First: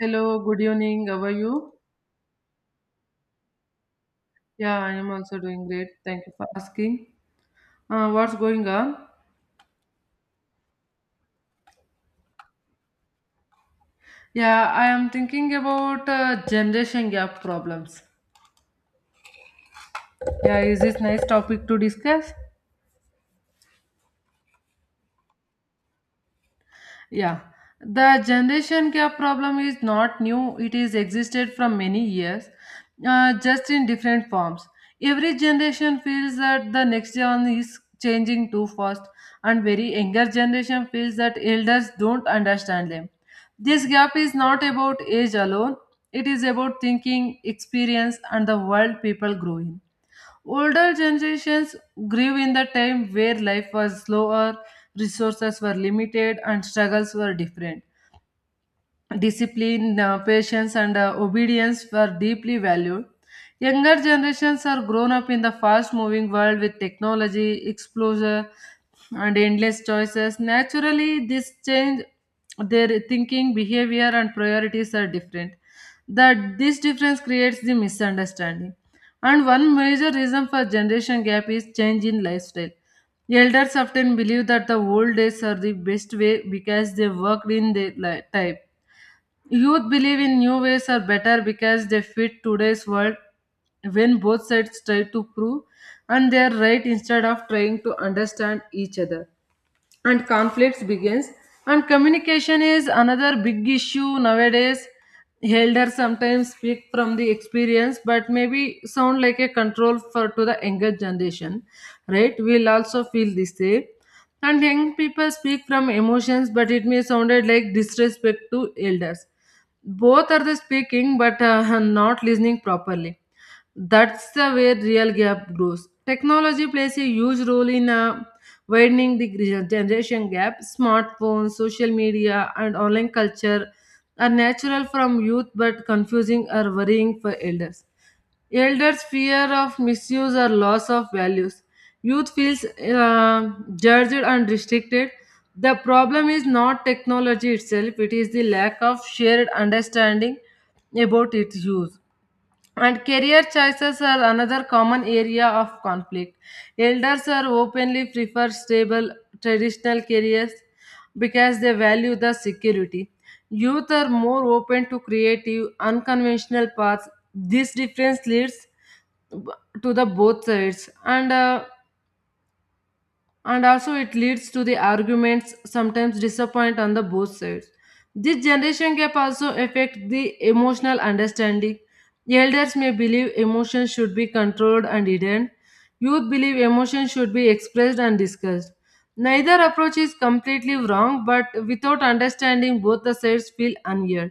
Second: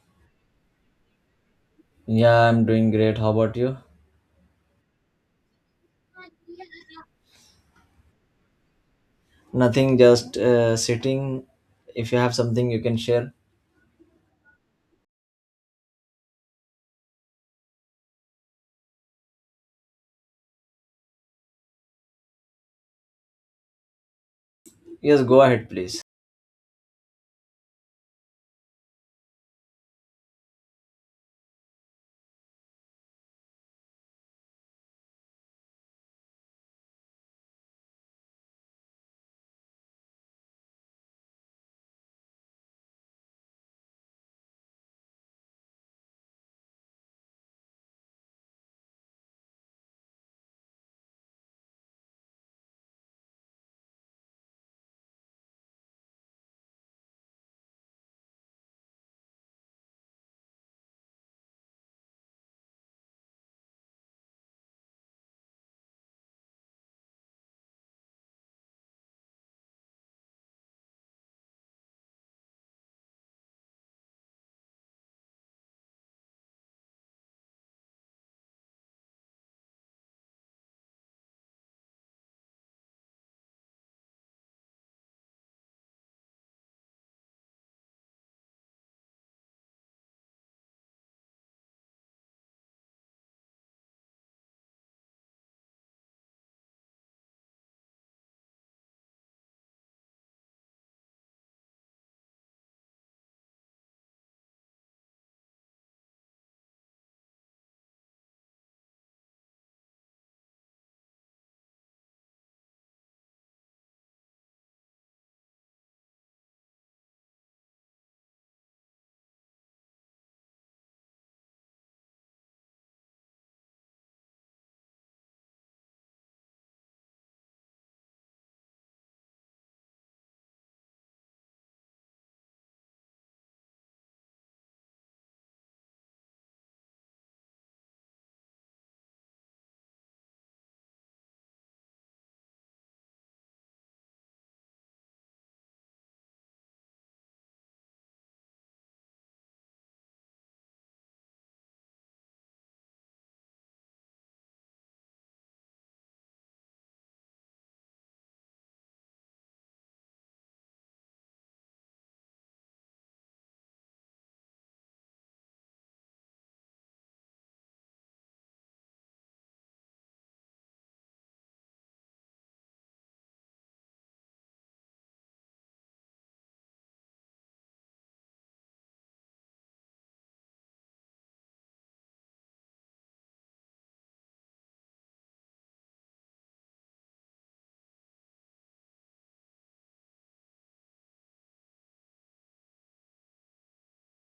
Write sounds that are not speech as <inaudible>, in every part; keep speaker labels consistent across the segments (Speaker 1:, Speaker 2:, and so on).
Speaker 1: Hello, good evening. How are you?
Speaker 2: Yeah, I'm doing great. How about you?
Speaker 1: Yeah, I am also doing great. Thank you for asking. What's going on?
Speaker 2: Nothing, just sitting. If you have something you can share,
Speaker 1: Yeah, I am thinking about generation gap problems. Yeah, is this nice topic to discuss?
Speaker 2: yes, go ahead, please.
Speaker 1: Yeah, the generation gap problem is not new, it is existed from many years, just in different forms. Every generation feels that the next one is changing too fast, and very younger generation feels that elders don't understand them. This gap is not about age alone, it is about thinking, experience, and the world people grow in. Older generations grew in the time where life was slower, resources were limited, and struggles were different. Discipline, patience, and obedience were deeply valued. Younger generations are grown up in the fast moving world with technology, exposure, and endless choices. Naturally, this change their thinking, behavior, and priorities are different. That this difference creates the misunderstanding. And one major reason for generation gap is change in lifestyle. Elders often believe that the old days are the best way because they worked in their time. Youth believe in new ways are better because they fit today's world. When both sides try to prove and they are right instead of trying to understand each other, and conflicts begins. And communication is another big issue nowadays. Elders sometimes speak from the experience but maybe sound like a control for to the younger generation. Right, we'll also feel this way. And young people speak from emotions but it may sounded like disrespect to elders. Both are the speaking but <laughs> not listening properly. That's the where real gap grows. Technology plays a huge role in widening the generation gap. Smartphones, social media, and online culture are natural from youth but confusing or worrying for elders. Elders fear of misuse or loss of values. Youth feels judged and restricted. The problem is not technology itself, it is the lack of shared understanding about its use. And career choices are another common area of conflict. Elders are openly prefer stable traditional careers because they value the security. Youth are more open to creative, unconventional paths. This difference leads to the both sides, and also it leads to the arguments sometimes disappoint on the both sides. This generation gap also affect the emotional understanding. Elders may believe emotions should be controlled and hidden, youth believe emotions should be expressed and discussed. Neither approach is completely wrong, but without understanding both the sides feel unheard.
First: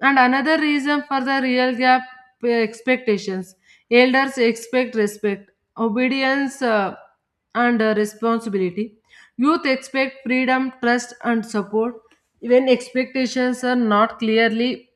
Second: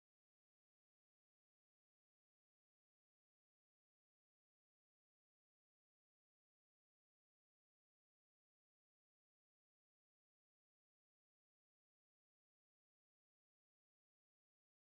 Speaker 1: And another reason for the real gap, expectations. Elders expect respect, obedience, and responsibility. Youth expect freedom, trust, and support. When expectations are not clearly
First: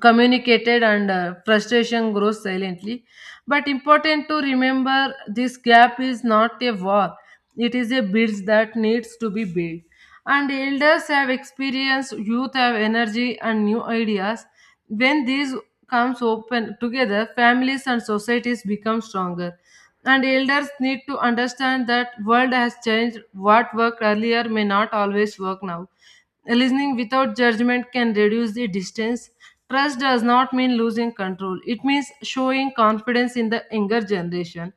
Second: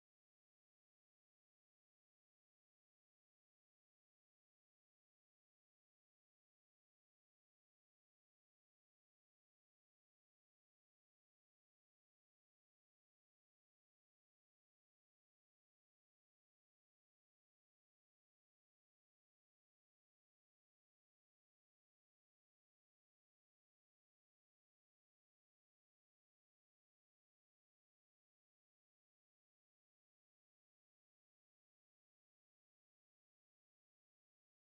Speaker 1: communicated, and frustration grows silently. But important to remember this gap is not a wall, it is a bridge that needs to be built. And elders have experience, youth have energy and new ideas. When these comes open together, families and societies become stronger. And elders need to understand that world has changed, what worked earlier may not always work now. Listening without judgment can reduce the distance. Trust does not mean losing control, it means showing confidence in the younger generation.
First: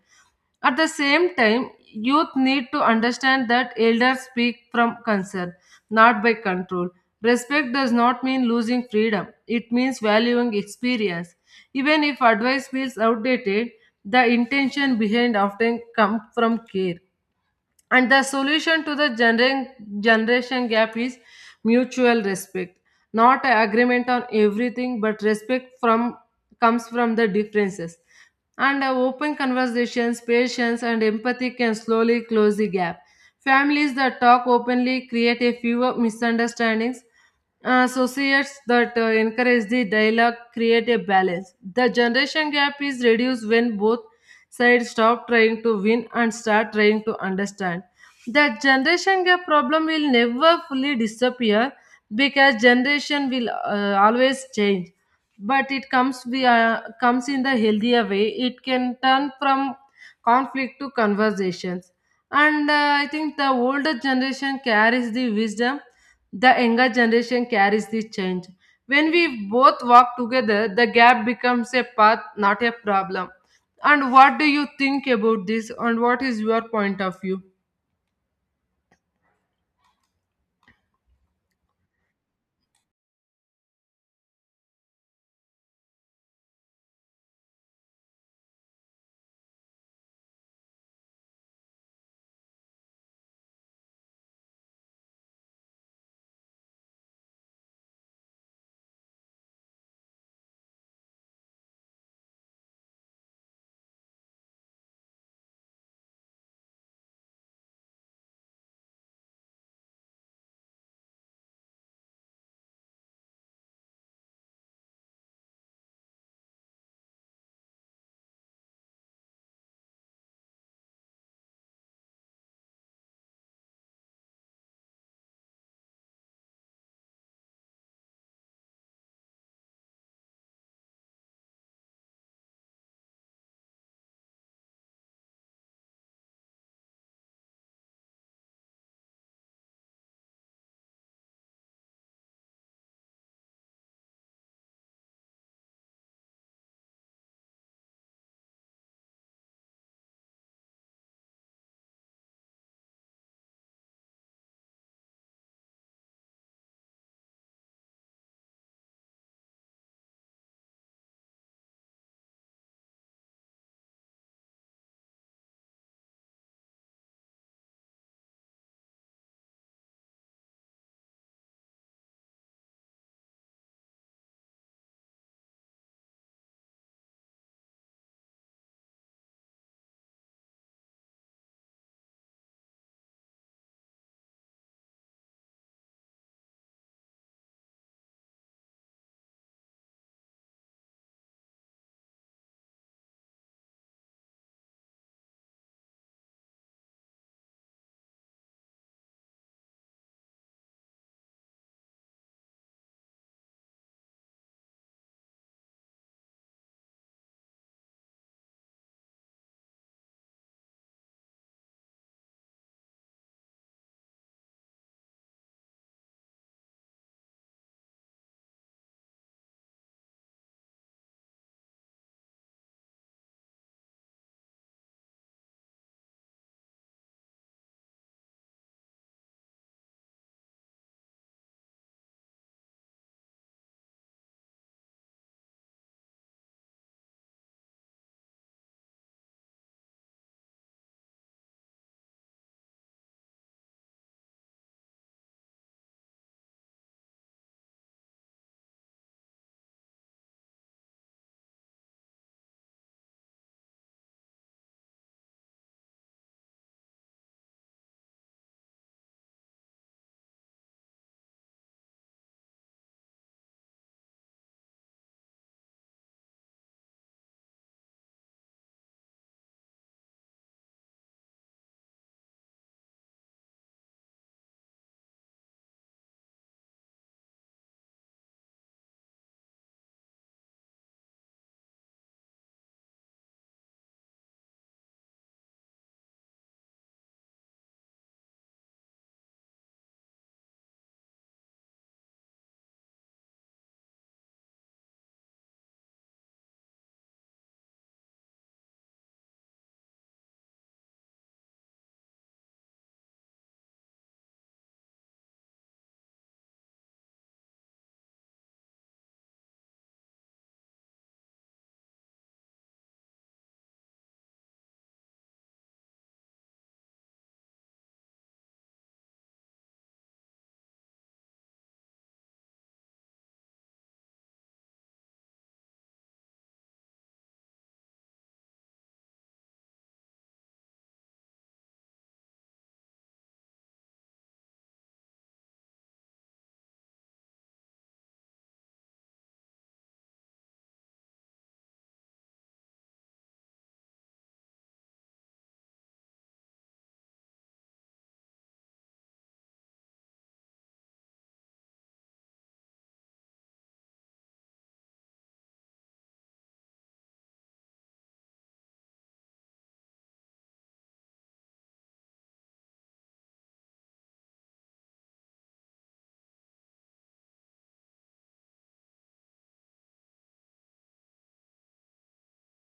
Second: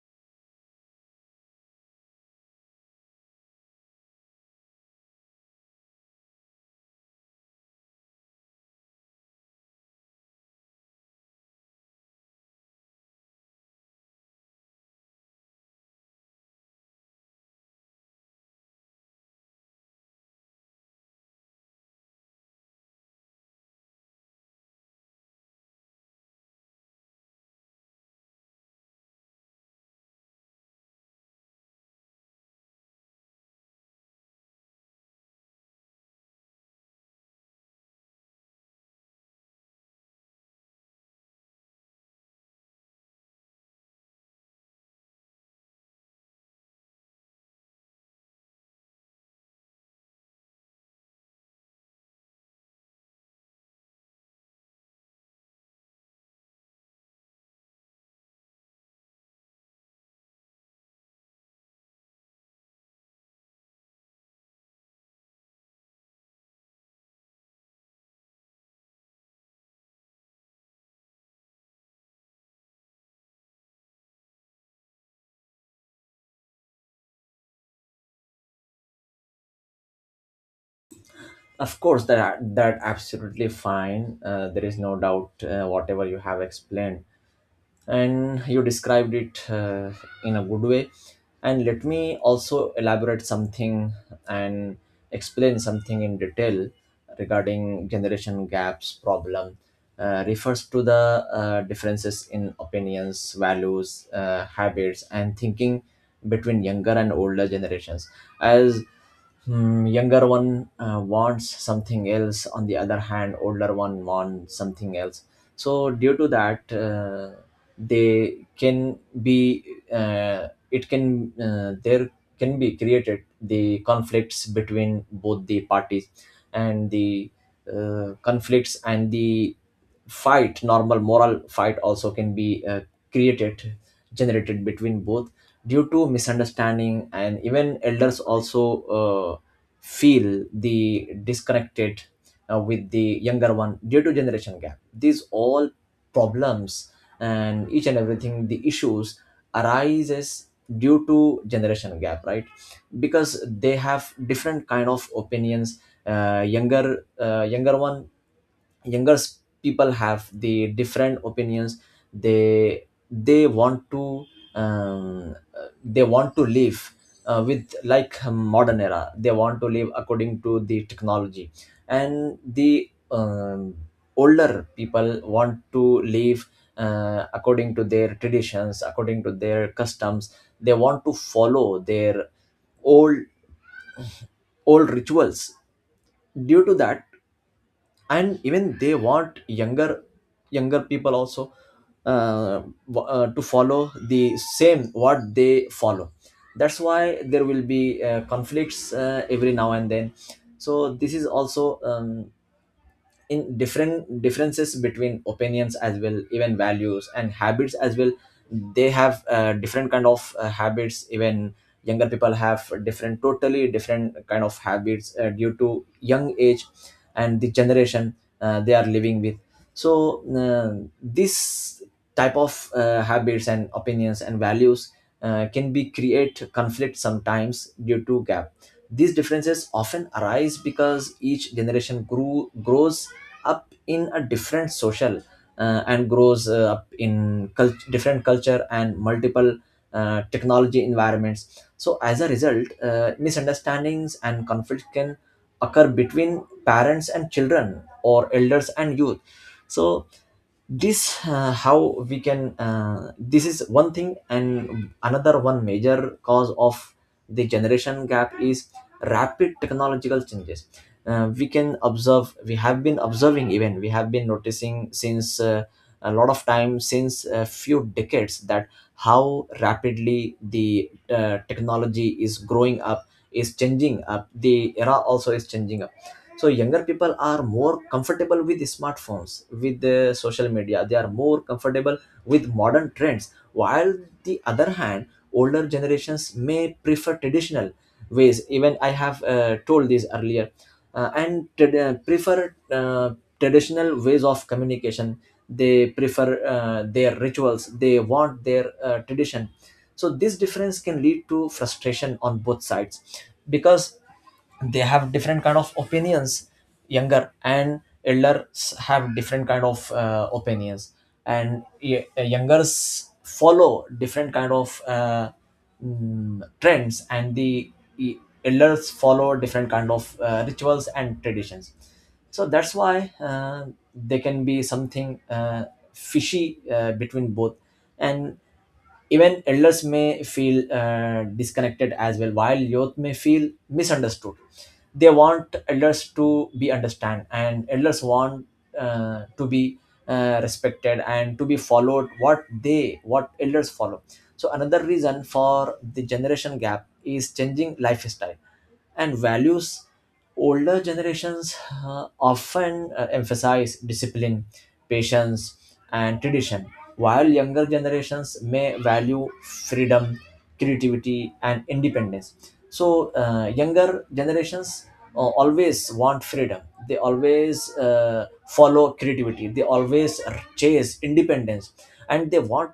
Speaker 1: At the same time, youth need to understand that elders speak from concern, not by control. Respect does not mean losing freedom, it means valuing experience. Even if advice feels outdated, the intention behind often comes from care. And the solution to the generation gap is mutual respect. Not a agreement on everything, but respect from comes from the differences. And open conversations, patience, and empathy can slowly close the gap. Families that talk openly create a fewer misunderstandings. Associates that encourage the dialogue create a balance. The generation gap is reduced when both side stop trying to win and start trying to understand. That generation gap problem will never fully disappear because generation will always change. But it comes in the healthier way. It can turn from conflict to conversations. And I think the older generation carries the wisdom, the younger generation carries the change. When we both walk together, the gap becomes a path, not a problem. And what do you think about this? And what is your point of view?
Speaker 2: Of course, that absolutely fine. There is no doubt. Whatever you have explained. And you described it in a good way, and let me also elaborate something and explain something in detail regarding generation gaps problem. Refers to the differences in opinions, values, habits and thinking between younger and older generations. As younger one wants something else, on the other hand older one wants something else. So due to that, they can be, it can, there can be created the conflicts between both the parties, and the conflicts and the fight, normal moral fight also can be created, generated between both due to misunderstanding. And even elders also uh, feel the disconnected with the younger one due to generation gap. These all problems and each and everything, the issues arises due to generation gap, right? Because they have different kind of opinions. Younger younger one younger s- People have the different opinions. They they want to they want to live with like modern era, they want to live according to the technology. And the older people want to live according to their traditions, according to their customs. They want to follow their old old rituals due to that. And even they want younger people also, uh, to follow the same what they follow. That's why there will be conflicts every now and then. So this is also in different differences between opinions as well, even values and habits as well. They have different kind of habits. Even younger people have different, totally different kind of habits due to young age and the generation they are living with. So this type of habits and opinions and values can be create conflict sometimes due to gap. These differences often arise because each generation grew grows up in a different social and grows up in different culture and multiple technology environments. So as a result, misunderstandings and conflict can occur between parents and children, or elders and youth. So this how we can, this is one thing. And another one major cause of the generation gap is rapid technological changes. We can observe, we have been observing, even we have been noticing since a lot of time, since a few decades, that how rapidly the technology is growing up, is changing up, the era also is changing up. So younger people are more comfortable with smartphones, with the social media they are more comfortable, with modern trends, while the other hand older generations may prefer traditional ways. Even I have told this earlier. Prefer traditional ways of communication. They prefer their rituals, they want their tradition. So this difference can lead to frustration on both sides, because they have different kind of opinions. Younger and elders have different kind of opinions. And youngers follow different kind of trends, and the e- elders follow different kind of rituals and traditions. So that's why, there can be something fishy between both. And even elders may feel disconnected as well, while youth may feel misunderstood. They want elders to be understand, and elders want to be respected and to be followed. What they, what elders follow. So another reason for the generation gap is changing lifestyle and values. Older generations often emphasize discipline, patience and tradition, while younger generations may value freedom, creativity and independence. So younger generations always want freedom, they always follow creativity, they always chase independence. And they want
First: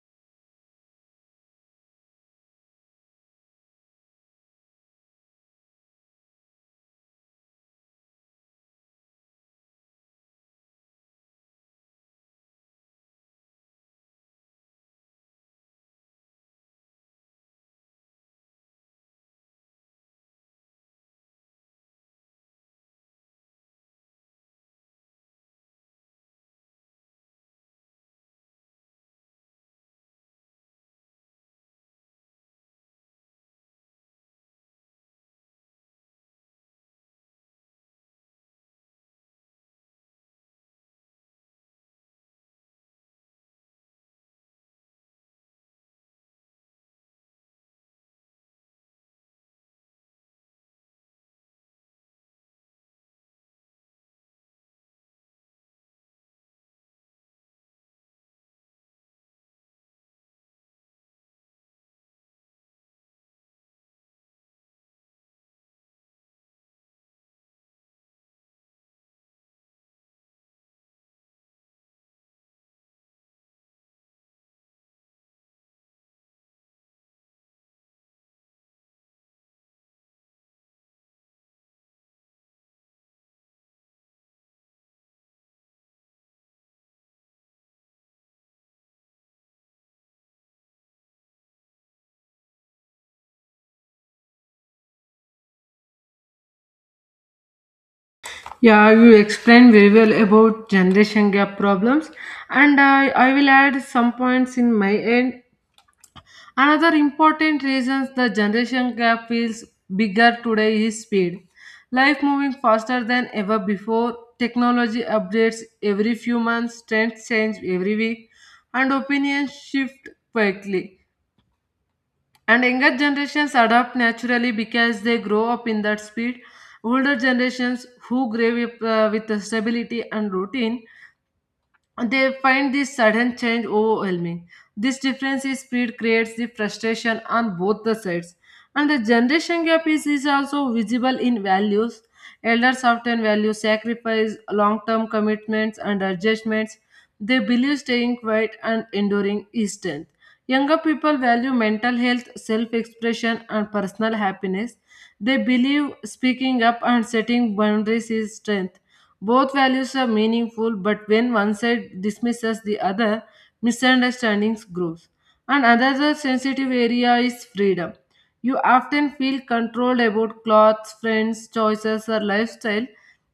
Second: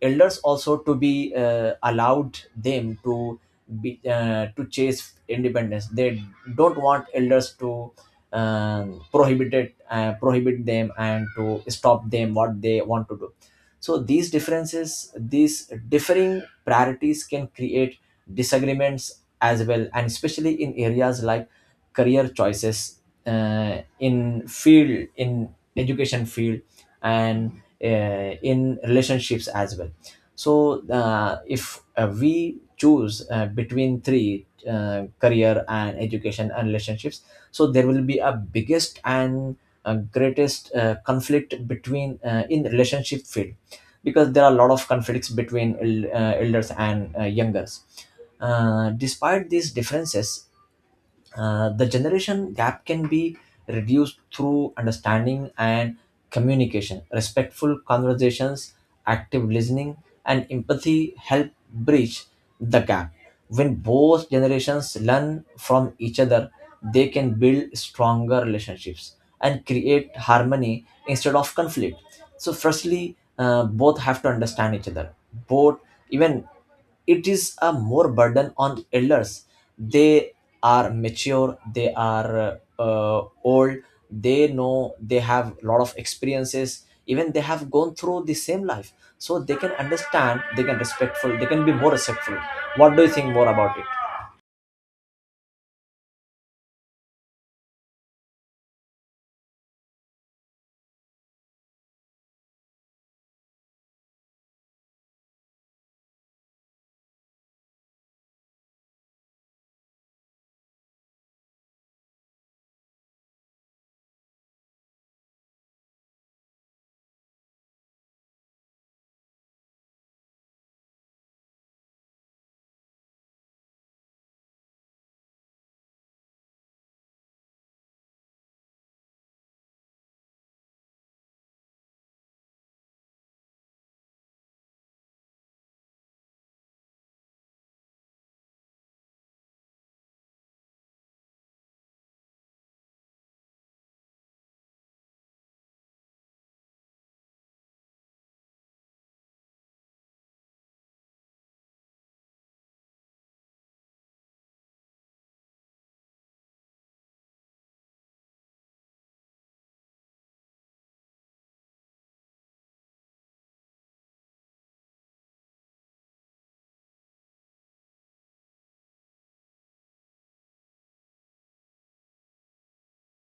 Speaker 2: elders also to be allowed them to be, to chase independence. They don't want elders to prohibit it, prohibit them and to stop them what they want to do. So these differences, these differing priorities can create disagreements as well, and especially in areas like career choices, in field, in education field, and in relationships as well. So if we choose between three, career and education and relationships, so there will be a biggest and greatest conflict between, in relationship field, because there are a lot of conflicts between elders and youngers. Despite these differences, the generation gap can be reduced through understanding and communication. Respectful conversations, active listening, and empathy help bridge the gap. When both generations learn from each other, they can build stronger relationships and create harmony instead of conflict. So, firstly, both have to understand each other. Both, even it is a more burden on elders. They are mature, they are old, they know, they have a lot of experiences, even they have gone through the same life. So they can understand, they can respectful, they can be more respectful. What do you think more about it?
Speaker 1: Yeah, you explained very well about generation gap problems, and I will add some points in my end. Another important reasons the generation gap feels bigger today is speed. Life moving faster than ever before, technology updates every few months, trends change every week, and opinions shift quickly. And younger generations adapt naturally because they grow up in that speed. Older generations who grow up with stability and routine, they find this sudden change overwhelming. This difference in speed creates the frustration on both the sides. And the generation gap is also visible in values. Elders often value sacrifice, long term commitments, and adjustments. They believe staying quiet and enduring is strength. Younger people value mental health, self expression, and personal happiness. They believe speaking up and setting boundaries is strength. Both values are meaningful, but when one side dismisses the other, misunderstandings grows. And another sensitive area is freedom. You often feel controlled about clothes, friends, choices, or lifestyle.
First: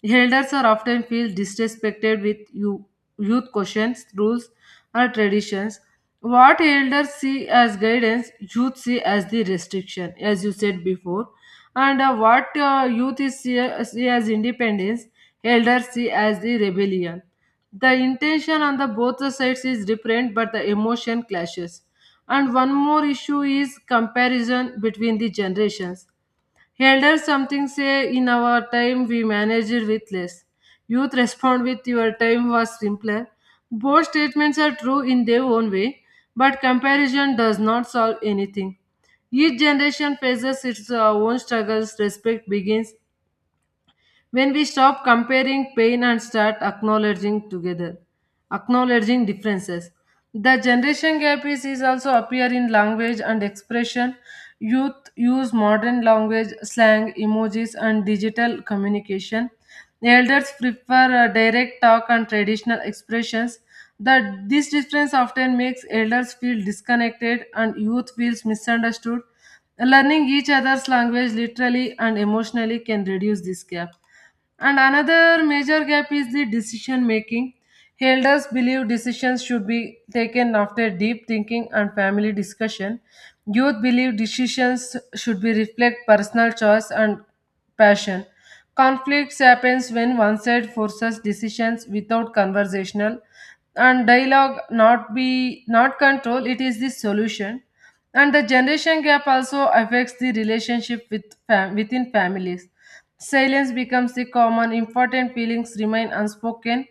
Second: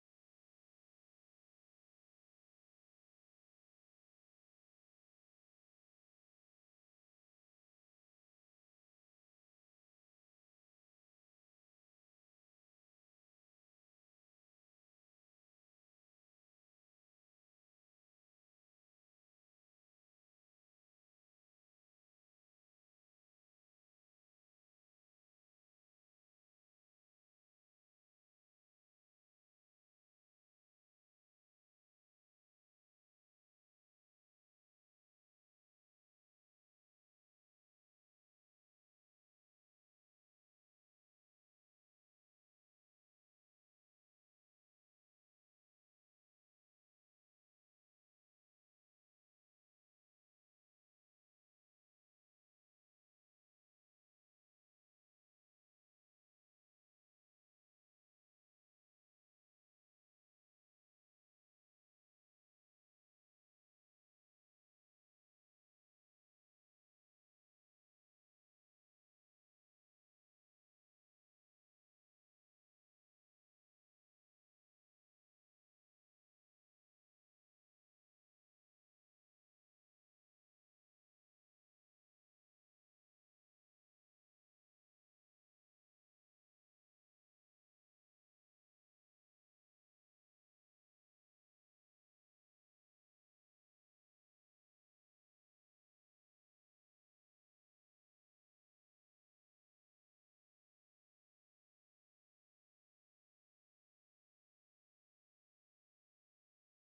Speaker 1: Elders are often feel disrespected with you, youth questions, rules, or traditions. What elders see as guidance, youth see as the restriction, as you said before. And what youth is see as independence, elders see as the rebellion. The intention on the both the sides is different, but the emotion clashes. And one more issue is comparison between the generations. Elders something say in our time we managed with less. Youth respond with your time was simpler. Both statements are true in their own way, but comparison does not solve anything. Each generation faces its own struggles. Respect begins when we stop comparing pain and start acknowledging together, acknowledging differences. The generation gap is also appear in language and expression. Youth use modern language, slang, emojis, and digital communication. Elders prefer direct talk and traditional expressions. This difference often makes elders feel disconnected and youth feels misunderstood. Learning each other's language literally and emotionally can reduce this gap. And another major gap is the decision making. Elders believe decisions should be taken after deep thinking and family discussion. Youth believe decisions should be reflect personal choice and passion. Conflicts happens when one side forces decisions without conversational and dialogue, not be not control, it is the solution. And the generation gap also affects the relationship with within families. Silence becomes the common important feelings remain unspoken.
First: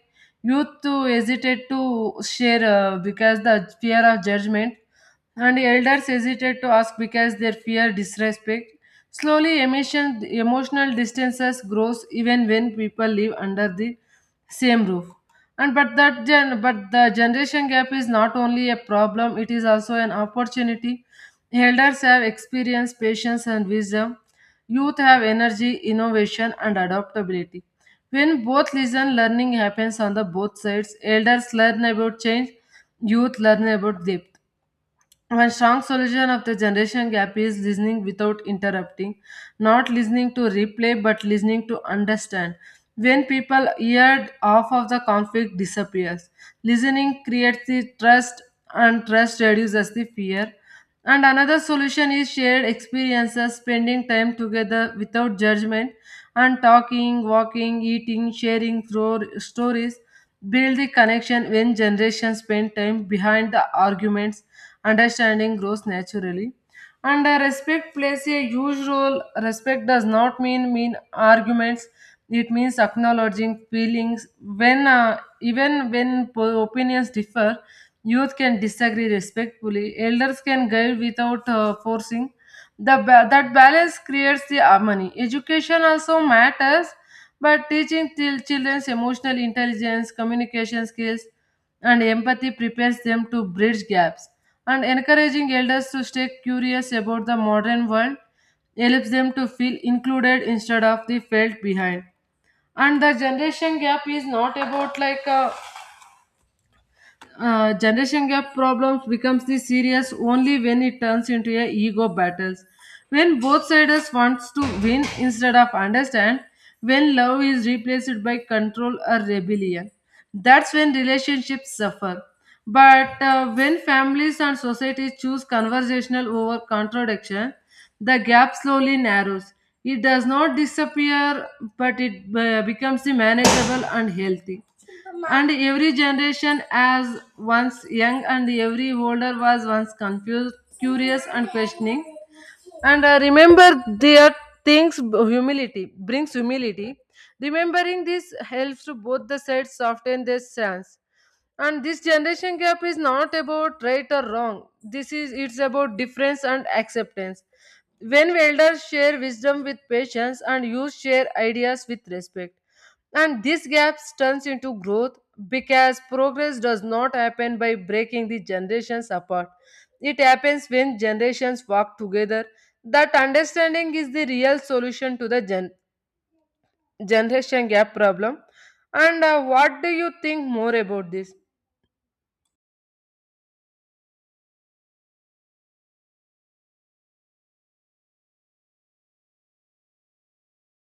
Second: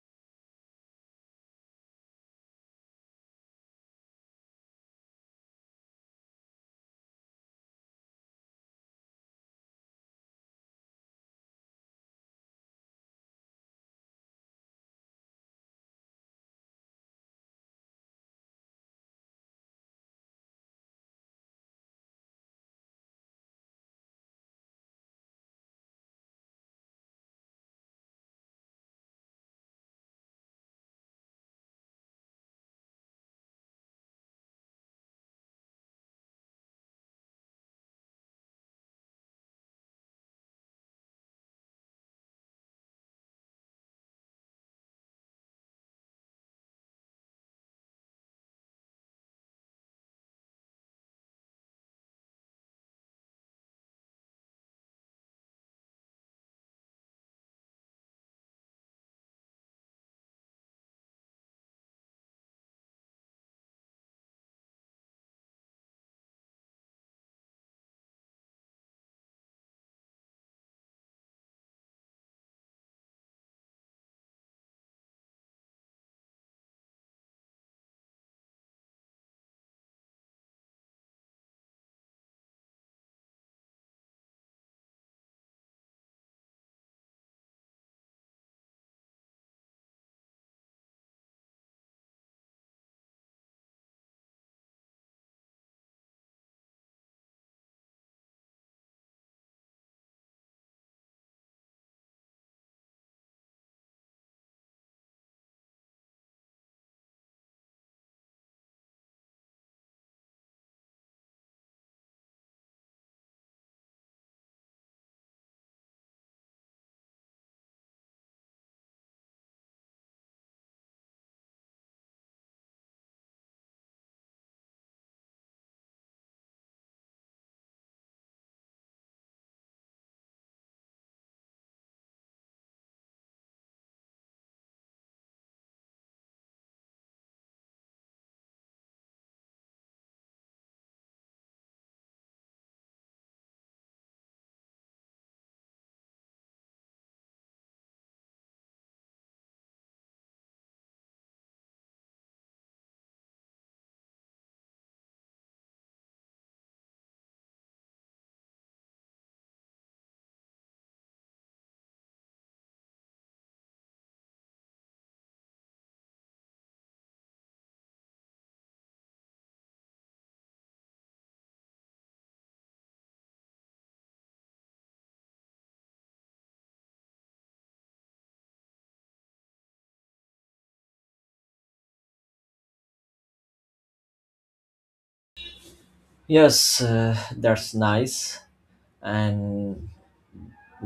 Speaker 1: Youth too hesitate to share because the fear of judgment, and elders hesitate to ask because their fear disrespect. Slowly emotional distances grows even when people live under the same roof. And but that gen but the generation gap is not only a problem, it is also an opportunity. Elders have experience, patience, and wisdom. Youth have energy, innovation, and adaptability. When both listen, learning happens on the both sides. Elders learn about change, youth learn about depth. One strong solution of the generation gap is listening without interrupting, not listening to replay but listening to understand. When people hear off of the conflict disappears, listening creates the trust and trust reduces the fear. And another solution is shared experiences, spending time together without judgment and talking, walking, eating, sharing stories. Build the connection when generations spend time behind the arguments, understanding grows naturally. And respect plays a huge role. Respect does not mean arguments. It means acknowledging feelings when even when opinions differ. Youth can disagree respectfully. Elders can guide without forcing. That balance creates the harmony. Education also matters, but teaching children's emotional intelligence, communication skills, and empathy prepares them to bridge gaps. And encouraging elders to stay curious about the modern world helps them to feel included instead of the felt behind. And the generation gap is not about like a, generation gap problems becomes the serious only when it turns into a ego battles, when both sides wants to win instead of understand, when love is replaced by control or rebellion, that's when relationships suffer. But when families and societies choose conversational over contradiction, the gap slowly narrows. It does not disappear, but it becomes the manageable and healthy. And every generation as once young and every older was once confused, curious and questioning. And remember their things. Humility brings humility. Remembering this helps to both the sides soften their stance. And this generation gap is not about right or wrong. This is it's about difference and acceptance. When elders share wisdom with patience and youth share ideas with respect and these gaps turns into growth, because progress does not happen by breaking the generations apart. It happens when generations work together. That understanding is the real solution to the generation gap problem. And what do you think more about this?
Speaker 2: Yes, that's nice. And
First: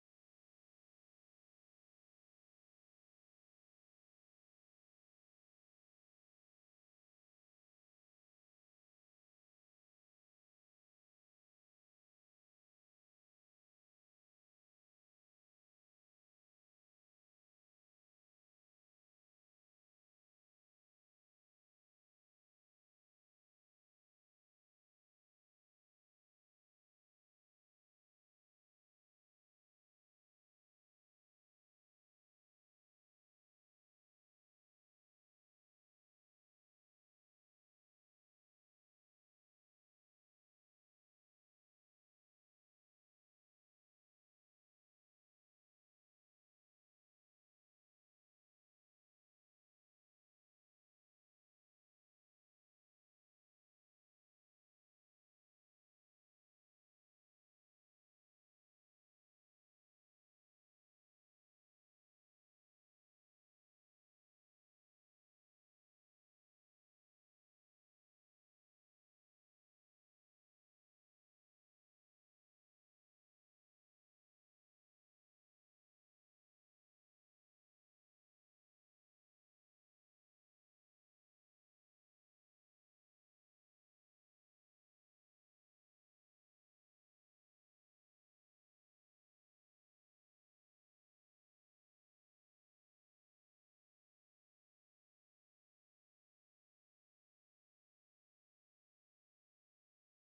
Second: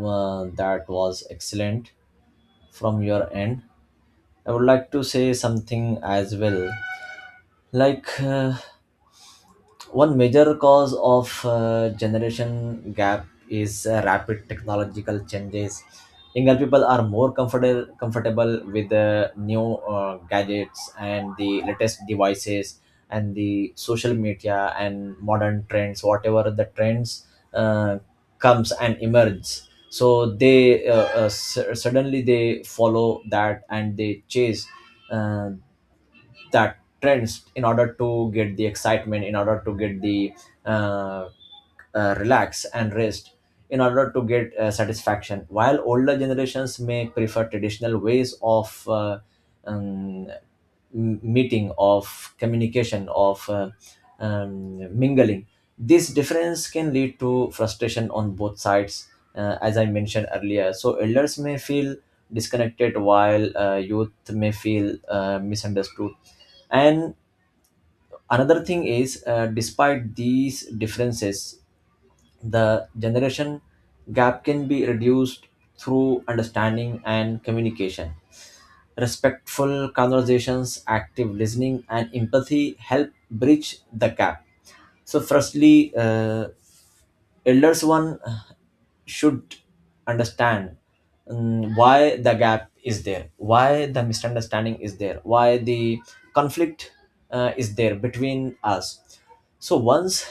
Speaker 2: that was excellent from your end. I would like to say something as well, like, uh, one major cause of generation gap is rapid technological changes. Younger people are more comfortable with the new gadgets and the latest devices and the social media and modern trends. Whatever the trends uh, comes and emerges, so they suddenly they follow that and they chase uh, that trends, in order to get the excitement, in order to get the uh, relax and rest, in order to get satisfaction, while older generations may prefer traditional ways of um, meeting, of communication, of mingling. This difference can lead to frustration on both sides, as I mentioned earlier. So elders may feel disconnected, while youth may feel misunderstood. And another thing is, despite these differences, the generation gap can be reduced through understanding and communication. Respectful conversations, active listening, and empathy help bridge the gap. So, firstly, elders one should understand why the gap is there, why the misunderstanding is there, why the conflict is there between us. So once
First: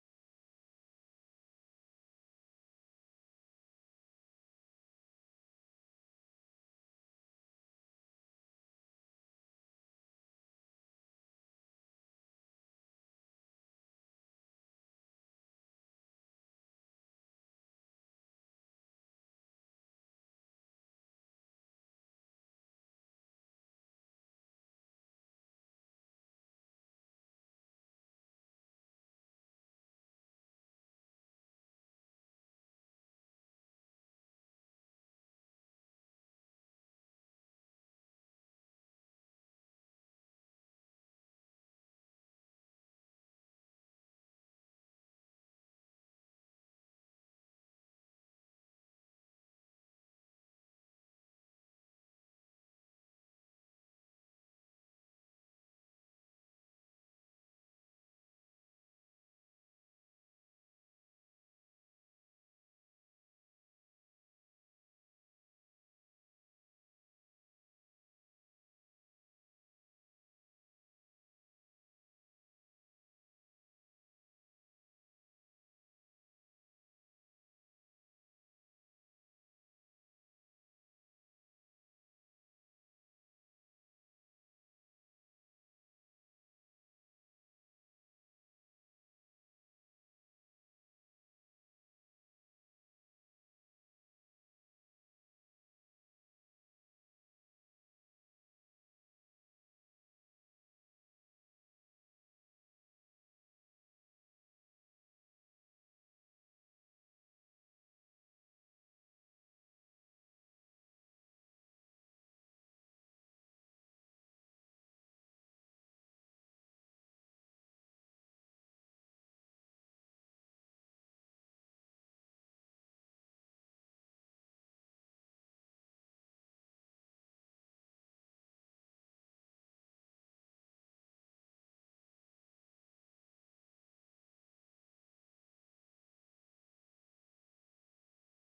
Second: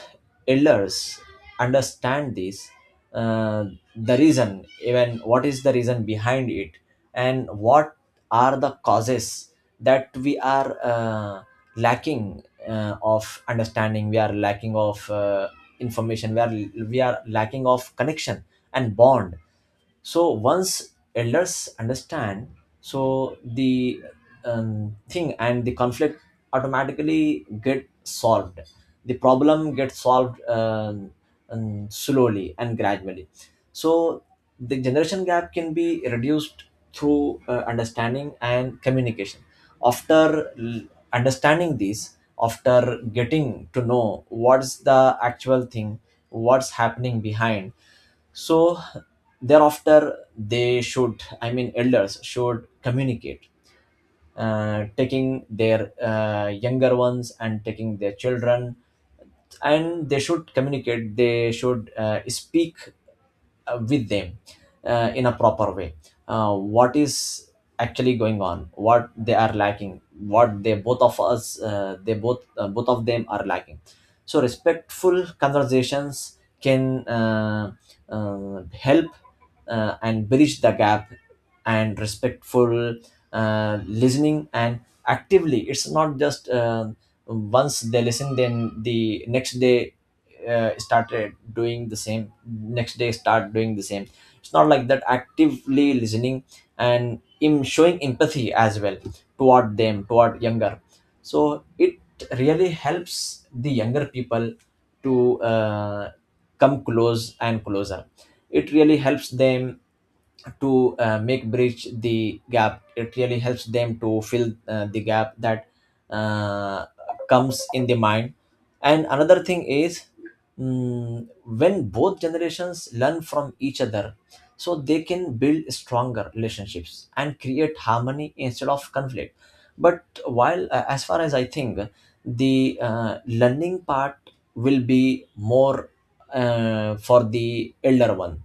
Speaker 2: elders understand this, uh, the reason, even what is the reason behind it, and what are the causes, that we are lacking of understanding, we are lacking of information, we are lacking of connection and bond. So once elders understand, so the thing and the conflict automatically get solved, the problem gets solved, slowly and gradually. So the generation gap can be reduced through understanding and communication, after understanding this, after getting to know what's the actual thing, what's happening behind. So thereafter they should, I mean elders should communicate, taking their younger ones and taking their children, and they should communicate, they should speak with them in a proper way, what is actually going on, what they are lacking, what they, both of us, they both both of them are lacking. So respectful conversations can help and bridge the gap. And respectful listening, and actively, it's not just once they listen then the next day started doing the same, next day start doing the same, it's not like that. Actively listening, and in showing empathy as well toward them, toward younger. So it really helps the younger people to come close and closer. It really helps them to make bridge the gap, it really helps them to fill the gap that uh, comes in the mind. And another thing is, when both generations learn from each other, so they can build stronger relationships and create harmony instead of conflict. But while, as far as I think, the learning part will be more for the elder one,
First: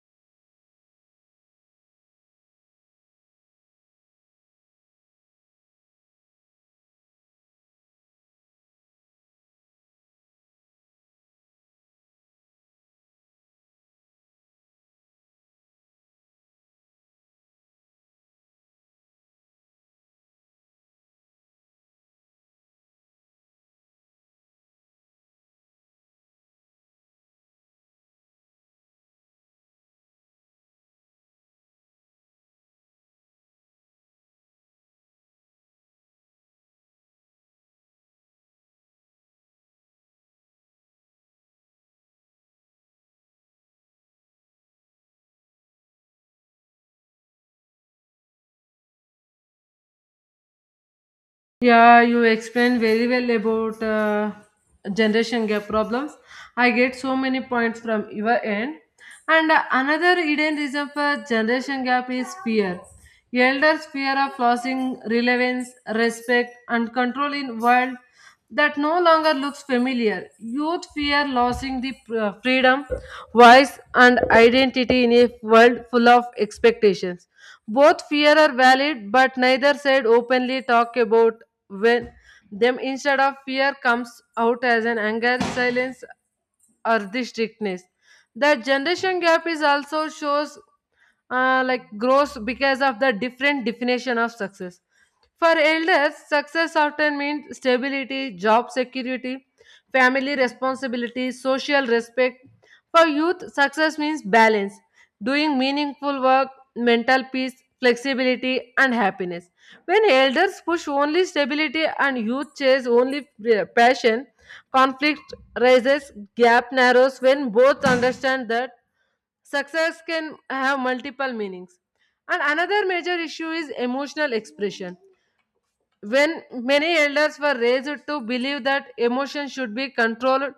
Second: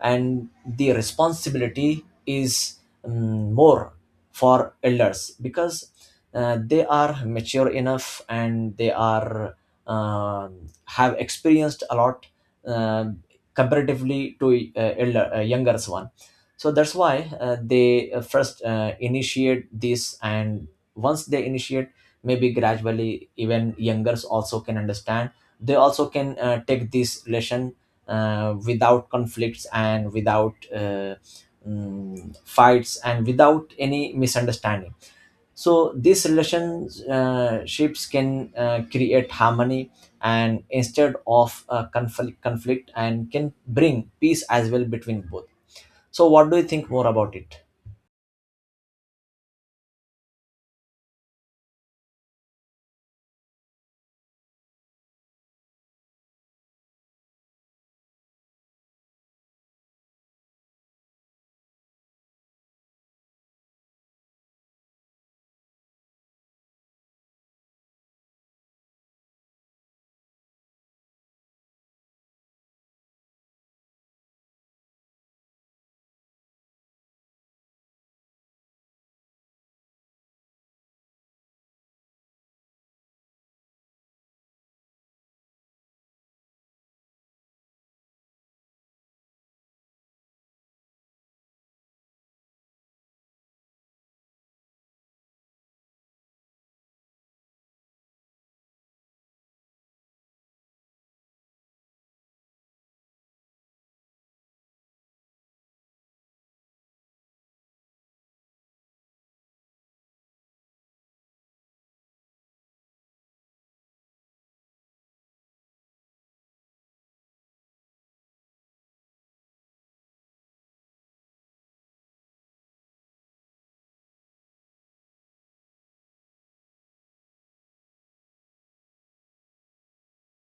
Speaker 2: and the responsibility is more for elders, because they are mature enough, and they are have experienced a lot, um, comparatively to elder younger one. So that's why, they first initiate this, and once they initiate, maybe gradually even youngers also can understand, they also can take this lesson without conflicts and without fights and without any misunderstanding. So these relationships can create harmony, and instead of conflict, and can bring peace as well between both. So what do you think more about it?
Speaker 1: Yeah, you explained very well about generation gap problems. I get so many points from your end. And another hidden reason for generation gap is fear. Elders fear of losing relevance, respect, and control in world that no longer looks familiar. Youth fear losing the freedom, voice, and identity in a world full of expectations. Both fear are valid, but neither side openly talk about when them instead of fear comes out as an anger silence or the strictness. That generation gap is also shows like grows because of the different definition of success. For elders, success often means stability, job security, family responsibility, social respect. For youth, success means balance, doing meaningful work, mental peace, flexibility, and happiness. When elders push only stability and youth chase only passion, conflict rises, gap narrows when both understand that success can have multiple meanings. And another major issue is emotional expression. When many elders were raised to believe that emotion should be controlled,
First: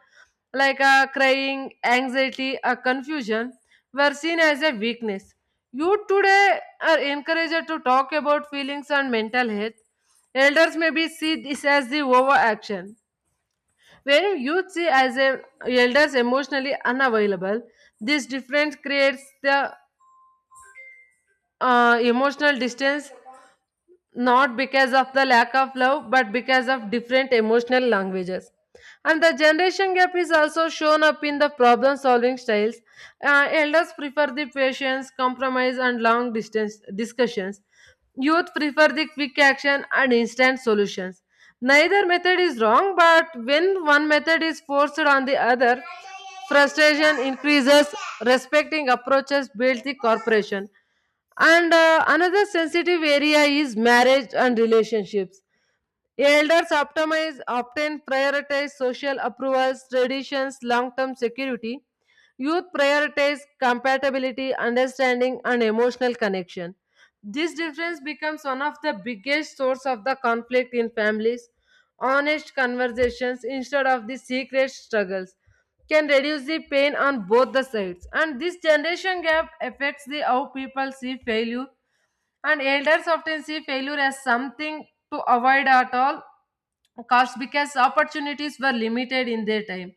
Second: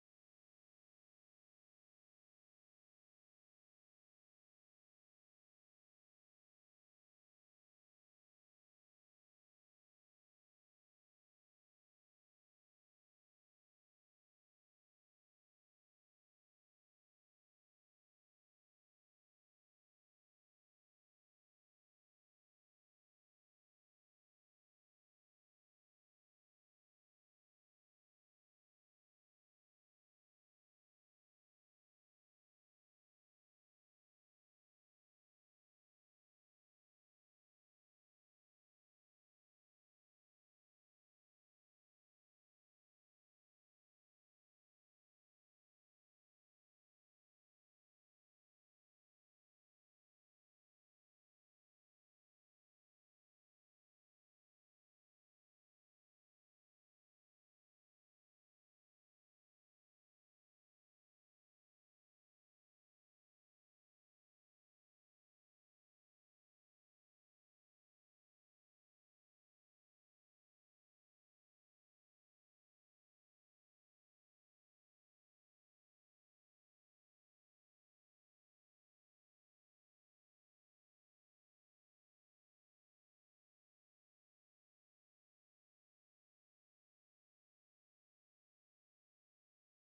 Speaker 1: like crying, anxiety, or confusion, were seen as a weakness. Youth today are encouraged to talk about feelings and mental health. Elders may be see this as the overaction where youth see as a elders emotionally unavailable, this difference creates the emotional distance not because of the lack of love but because of different emotional languages, and the generation gap is also shown up in the problem solving styles. Elders prefer the patience compromise and long distance discussions, youth prefer the quick action and instant solutions. Neither method is wrong, but when one method is forced on the other, frustration increases. Respecting approaches builds the corporation. And another sensitive area is marriage and relationships. Elders optimize, often prioritize social approvals, traditions, long term security. Youth prioritize compatibility, understanding, and emotional connection. This difference becomes one of the biggest source of the conflict in families. Honest conversations instead of the secret struggles can reduce the pain on both the sides. And this generation gap affects the how people see failure, and elders often see failure as something to avoid at all costs because opportunities were limited in their time.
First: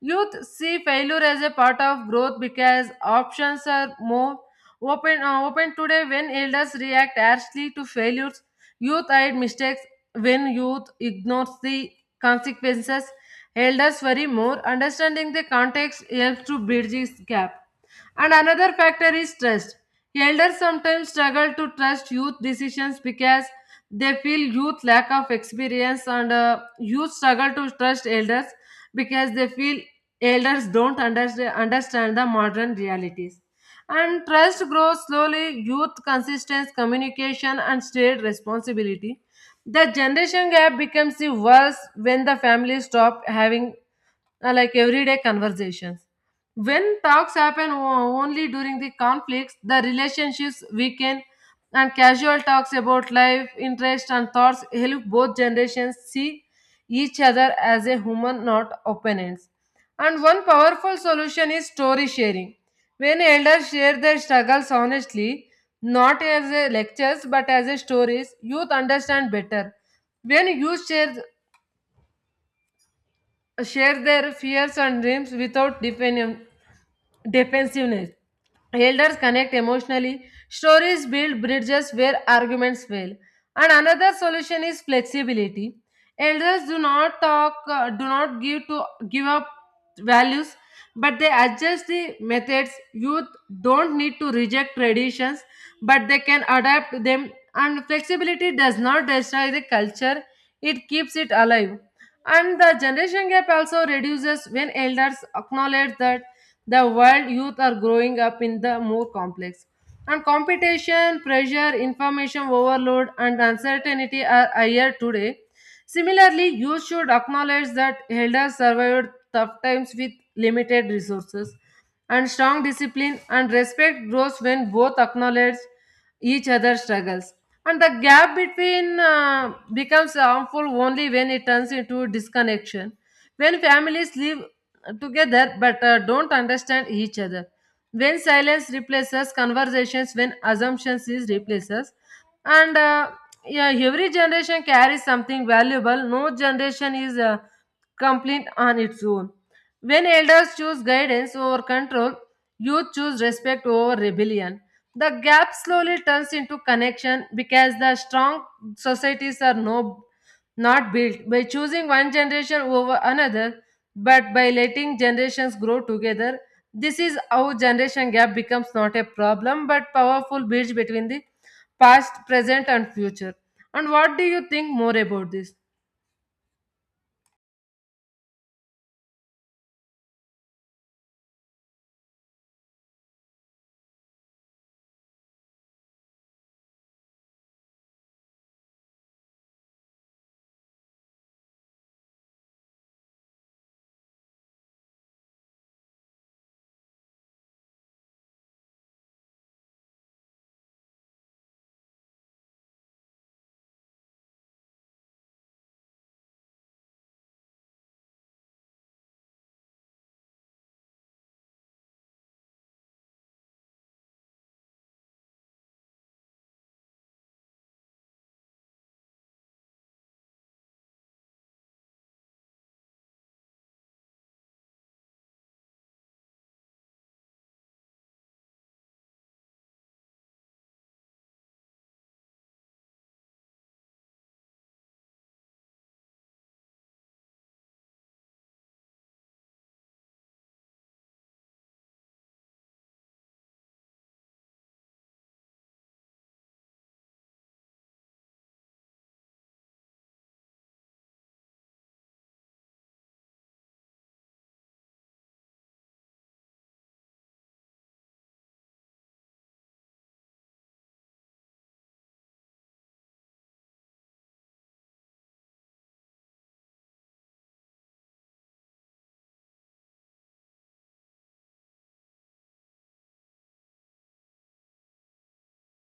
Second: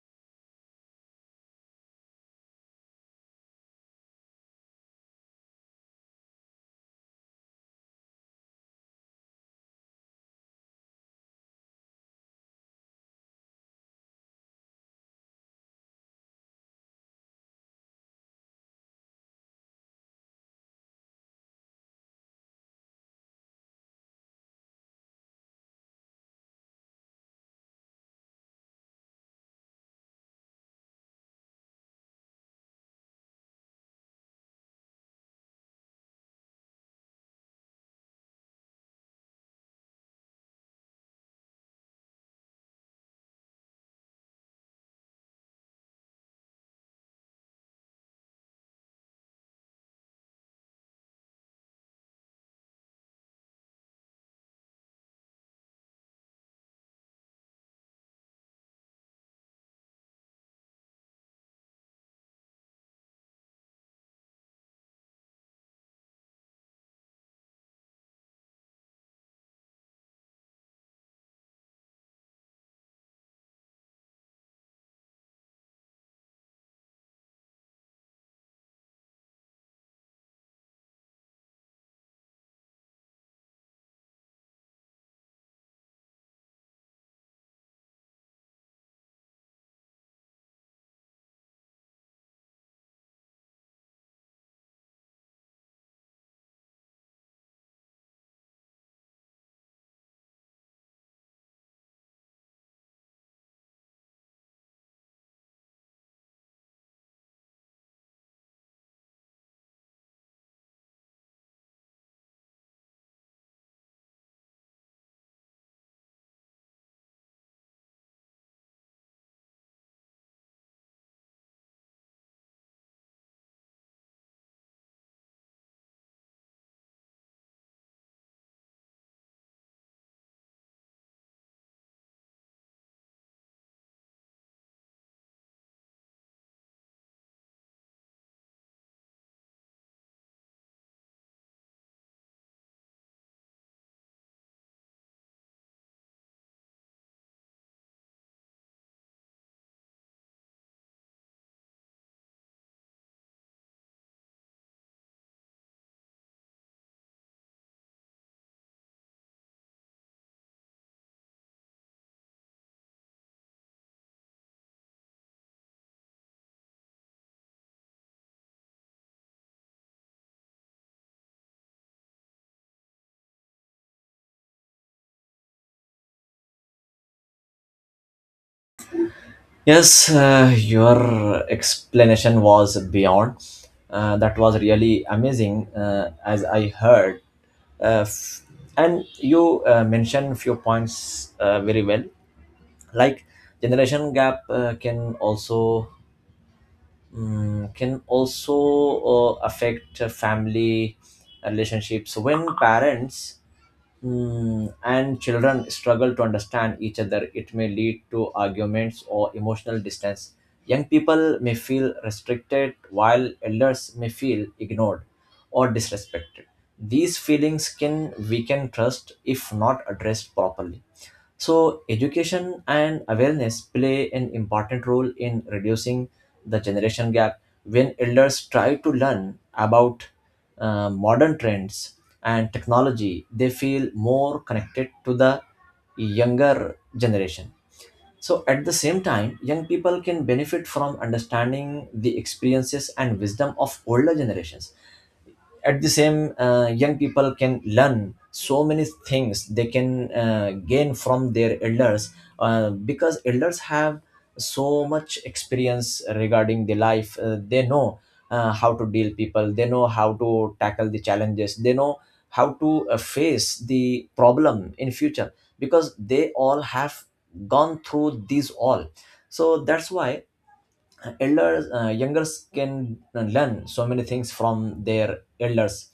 Speaker 1: Youth see failure as a part of growth because options are more open, open today when elders react harshly to failures. Youth hide mistakes when youth ignores the consequences. Elders worry more. Understanding the context helps to bridge this gap. And another factor is trust. Elders sometimes struggle to trust youth decisions because they feel youth lack of experience, and youth struggle to trust elders because they feel elders don't understand the modern realities. And trust grows slowly, youth consistency, communication, and shared responsibility. The generation gap becomes worse when the families stop having like everyday conversations, when talks happen only during the conflicts, the relationships weaken, and casual talks about life, interest, and thoughts help both generations see each other as a human, not opponents. And one powerful solution is story sharing. When elders share their struggles honestly, not as a lectures but as a stories, youth understand better. When youth share, share their fears and dreams without defending defensiveness. Elders connect emotionally. Stories build bridges where arguments fail. And another solution is flexibility. Elders do not give to give up values, but they adjust the methods. Youth don't need to reject traditions, but they can adapt to them. And flexibility does not destroy the culture; it keeps it alive. And the generation gap also reduces when elders acknowledge that the world youth are growing up in the more complex, and competition pressure, information overload, and uncertainty are higher today. Similarly, youth should acknowledge that elders survived tough times with limited resources and strong discipline, and respect grows when both acknowledge each other's struggles. And the gap between becomes harmful only when it turns into disconnection, when families live together but don't understand each other, when silence replaces conversations, when assumptions is replaces. And uh, yeah every generation carries something valuable, no generation is complete on its own. When elders choose guidance over control, youth choose respect over rebellion, the gap slowly turns into connection, because the strong societies are not built by choosing one generation over another, but by letting generations grow together. This is how generation gap becomes not a problem but powerful bridge between the past, present, and future. And what do you think more about this?
Speaker 2: Yes, your explanation was beyond. That was really amazing as I heard. Uh, f- and you mentioned few points very well, like generation gap can also affect family relationships when parents and children struggle to understand each other, it may lead to arguments or emotional distance. Young people may feel restricted, while elders may feel ignored or disrespected. These feelings can weaken trust if not addressed properly. So, education and awareness play an important role in reducing the generation gap. When elders try to learn about modern trends and technology, they feel more connected to the younger generation. So, at the same time, young people can benefit from understanding the experiences and wisdom of older generations. At the same young people can learn so many things, they can gain from their elders, because elders have so much experience regarding the life. They know how to deal people, they know how to tackle the challenges, they know how to face the problem in future, because they all have gone through these all. So that's why elders, youngers can learn so many things from their elders.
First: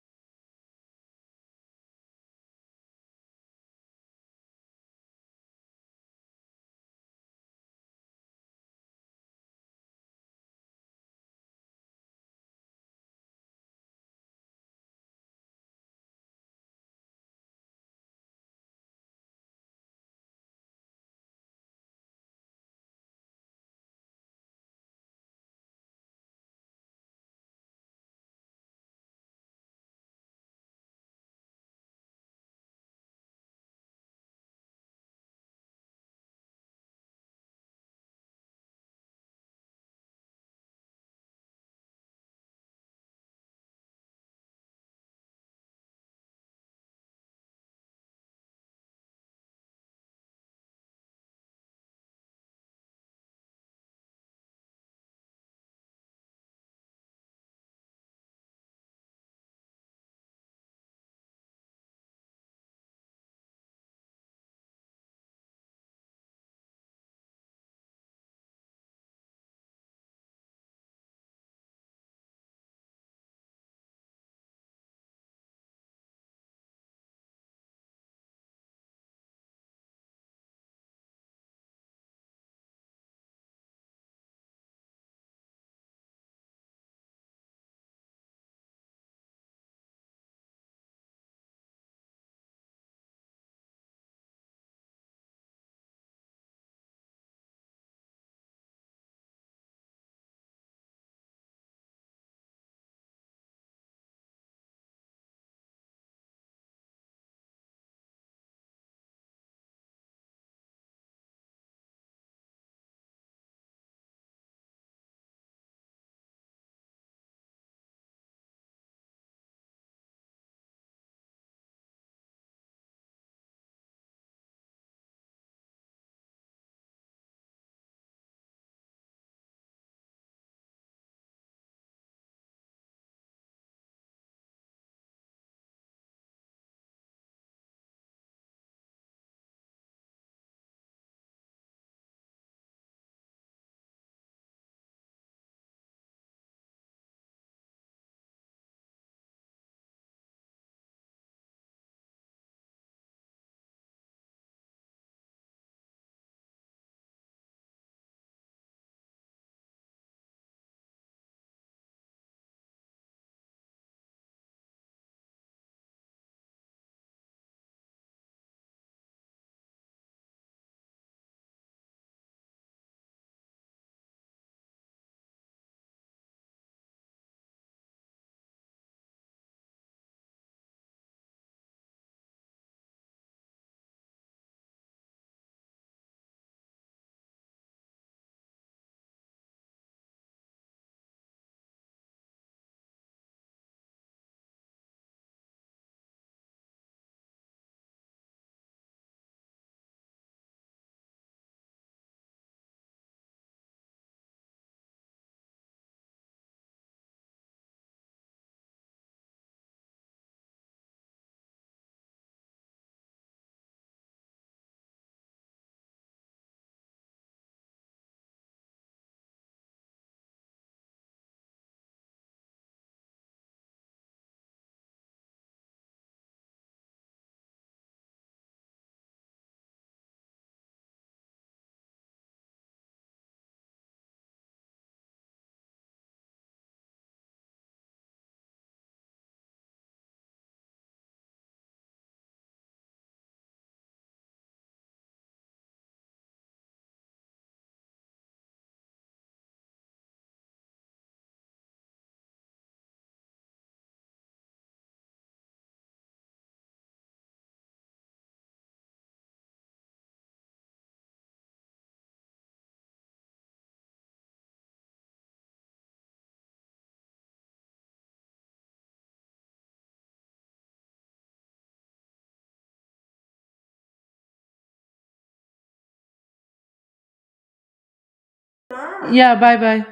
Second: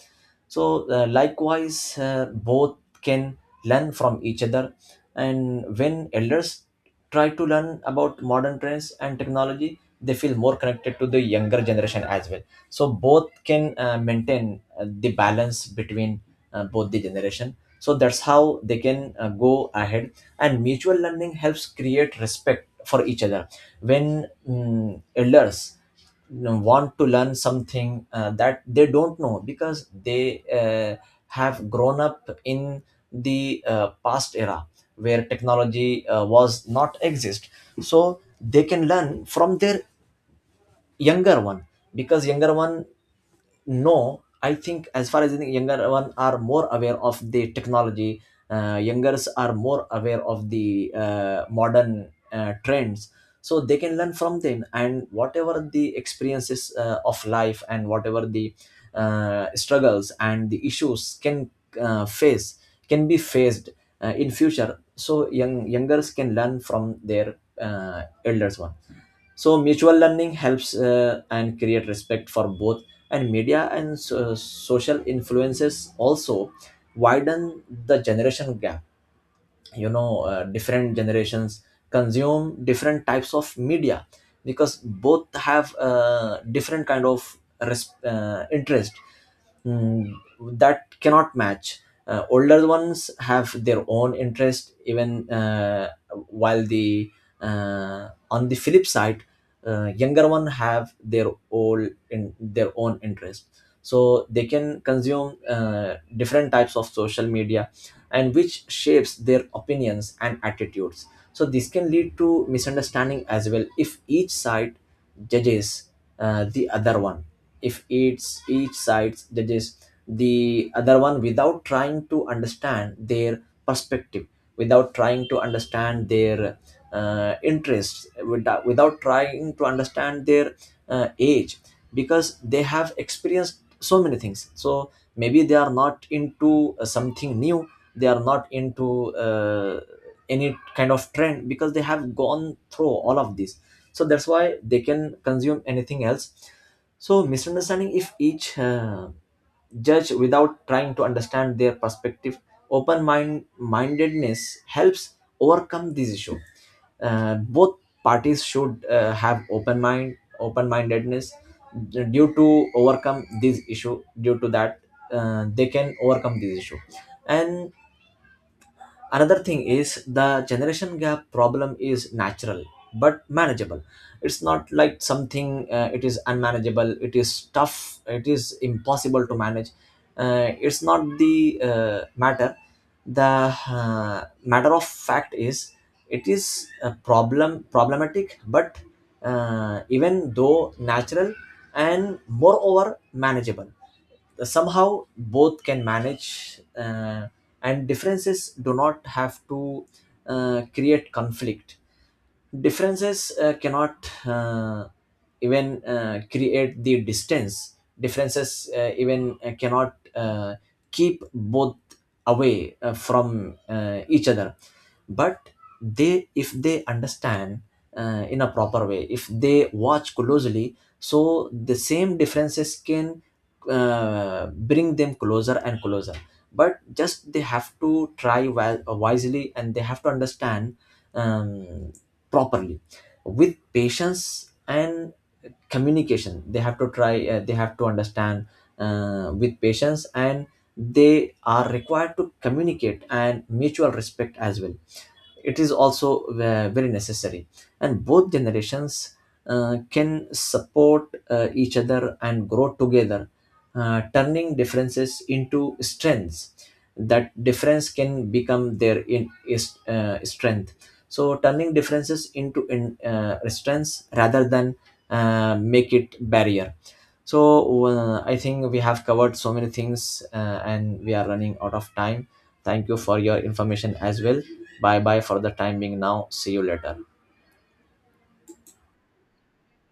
Speaker 2: So likewise, both can learn from each other. And when elders try to learn about modern trends and technology, they feel more connected to the younger generation as well. So both can maintain the balance between both the generation, so that's how they can go ahead. And mutual learning helps create respect for each other. When elders want to learn something that they don't know, because they have grown up in the past era where technology was not exist, so they can learn from their younger one. Because younger one, no, I think, as far as I think, younger one are more aware of the technology. Youngers are more aware of the modern trends, so they can learn from them. And whatever the experiences of life, and whatever the struggles and the issues can face can be faced in future, so youngers can learn from their elders one. So mutual learning helps and create respect for both. And media and social influences also widen the generation gap. You know, different generations consume different types of media, because both have different kind of interest, mm, that cannot match. Older ones have their own interest, even while the on the flip side, younger one have their old in their own interest, so they can consume different types of social media, and which shapes their opinions and attitudes. So this can lead to misunderstanding as well if each side judges the other one. If each side judges the other one without trying to understand their perspective, without trying to understand their interests, without trying to understand their age, because they have experienced so many things, so maybe they are not into something new, they are not into any kind of trend, because they have gone through all of this. So that's why they can consume anything else. So misunderstanding if each judge without trying to understand their perspective. Open mind mindedness helps overcome this issue. Both parties should have open mind, open mindedness due to overcome this issue. Due to that, they can overcome this issue. And another thing is the generation gap problem is natural but manageable. It's not like something, it is unmanageable, it is tough, it is impossible to manage. It's not the matter, the matter of fact is it is a problem problematic but even though natural and moreover manageable, somehow both can manage. And differences do not have to create conflict. Differences cannot uh, even create the distance. Differences even cannot keep both away from each other. But they, if they understand in a proper way, if they watch closely, so the same differences can bring them closer and closer. But just they have to try wisely, and they have to understand um, properly, with patience and communication. They have to try, they have to understand with patience, and they are required to communicate, and mutual respect as well, it is also very necessary. And both generations can support each other and grow together, turning differences into strengths. That difference can become their strength. So turning differences into strengths rather than make it barrier. So I think we have covered so many things, and we are running out of time. Thank you for your information as well. Bye bye for the time being now. See you later.
Speaker 1: Yeah, bye bye.